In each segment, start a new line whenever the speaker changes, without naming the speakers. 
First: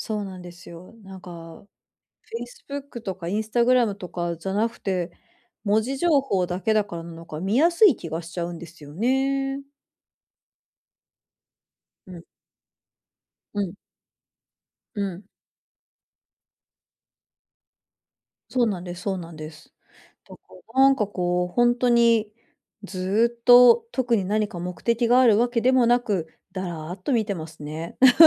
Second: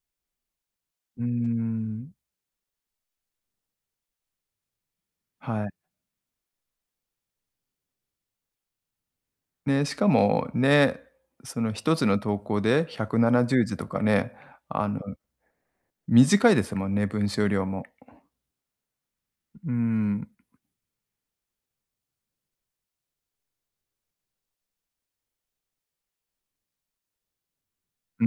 そうなんですよ、な
う
ん
ー
か、
ん。
facebook とか Instagram とかじゃなくて、
はい。
文字情報だけだかんのか、見やすい気がしちゃうんですよね。
ね、しかもね、その一つ
う
の
ん。
投稿でひゃくななじゅ
う
う
ん。
じとかね、あの、
うん。
短いですもんね、文章量も。
そうなんです、そうなんで
うー
す。
ん。
とこ、なんかこう、ほんとに、ずっと特に何か目的があるわけでもなく、だらっと見てますね。
うー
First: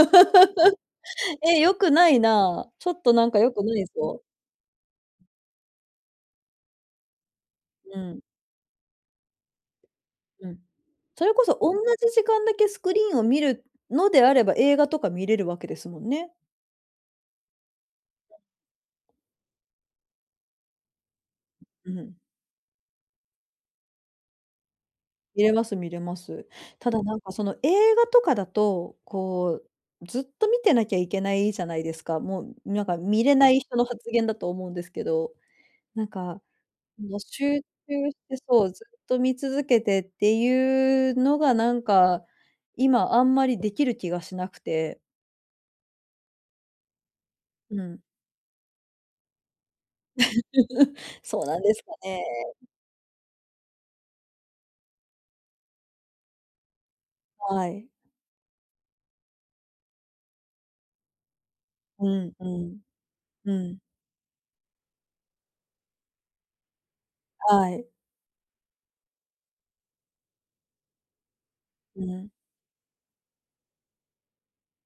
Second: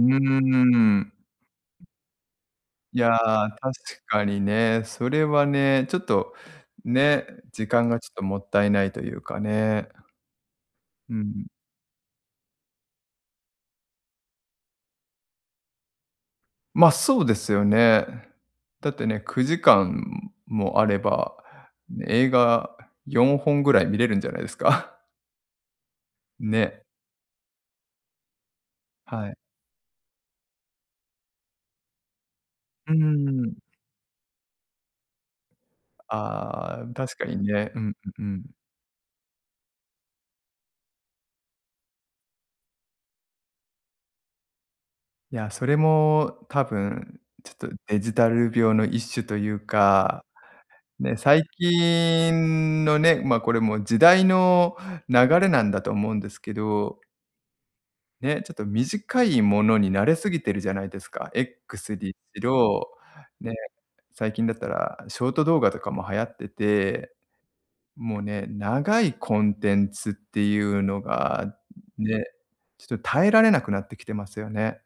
ん。
え、良くないな。ちょ
い
っと
や
なんか
あ、
良く
確
ないぞ。
かにね、それはね、ちょっと、ね、時間が
う
ちょっと
ん。
もったいないというかね。
うん。
うんう
それこ
ん。
そ、おんなじ時間だけスクリーンを見るのであれば、映画とか観れるわけですもんね。
ま、そうですよね。だってね、9時間もあれば、
うん。
映画4本ぐらい観れるんじゃないですか？
観れます、観れます。
ね。
ただなんかその映画とかだと、
はい。
こうずっと観てなきゃいけないじゃないですか？もうなん
うー
か、観れない
ん。
人の発言だと思うんですけど、なんか、
ああ、確
もう
かに
集
ね。うん、う、
中し
う
て、
ん。
そう、ずっと観続けてっていうのがなんか、今あんまりできる気がしなくて。
いや、それも多分ちょっと
う
デ
ん。
ジタル病の一種というか、ね、
そ
最
うなんですかね。
近のね、ま、これも時代の流れなんだと思うんですけど
はい。
ね、ちょっと短いものに慣れすぎてるじゃないですか？X
う
に
ん、
い
うん。
ろ、ね、
うん。
最近だったら、ショート動画とかも流行ってて、
はい。
もうね、長いコンテンツっていうのが、
う
ね、
ん。
ちょっと耐えられなくなってきてますよね。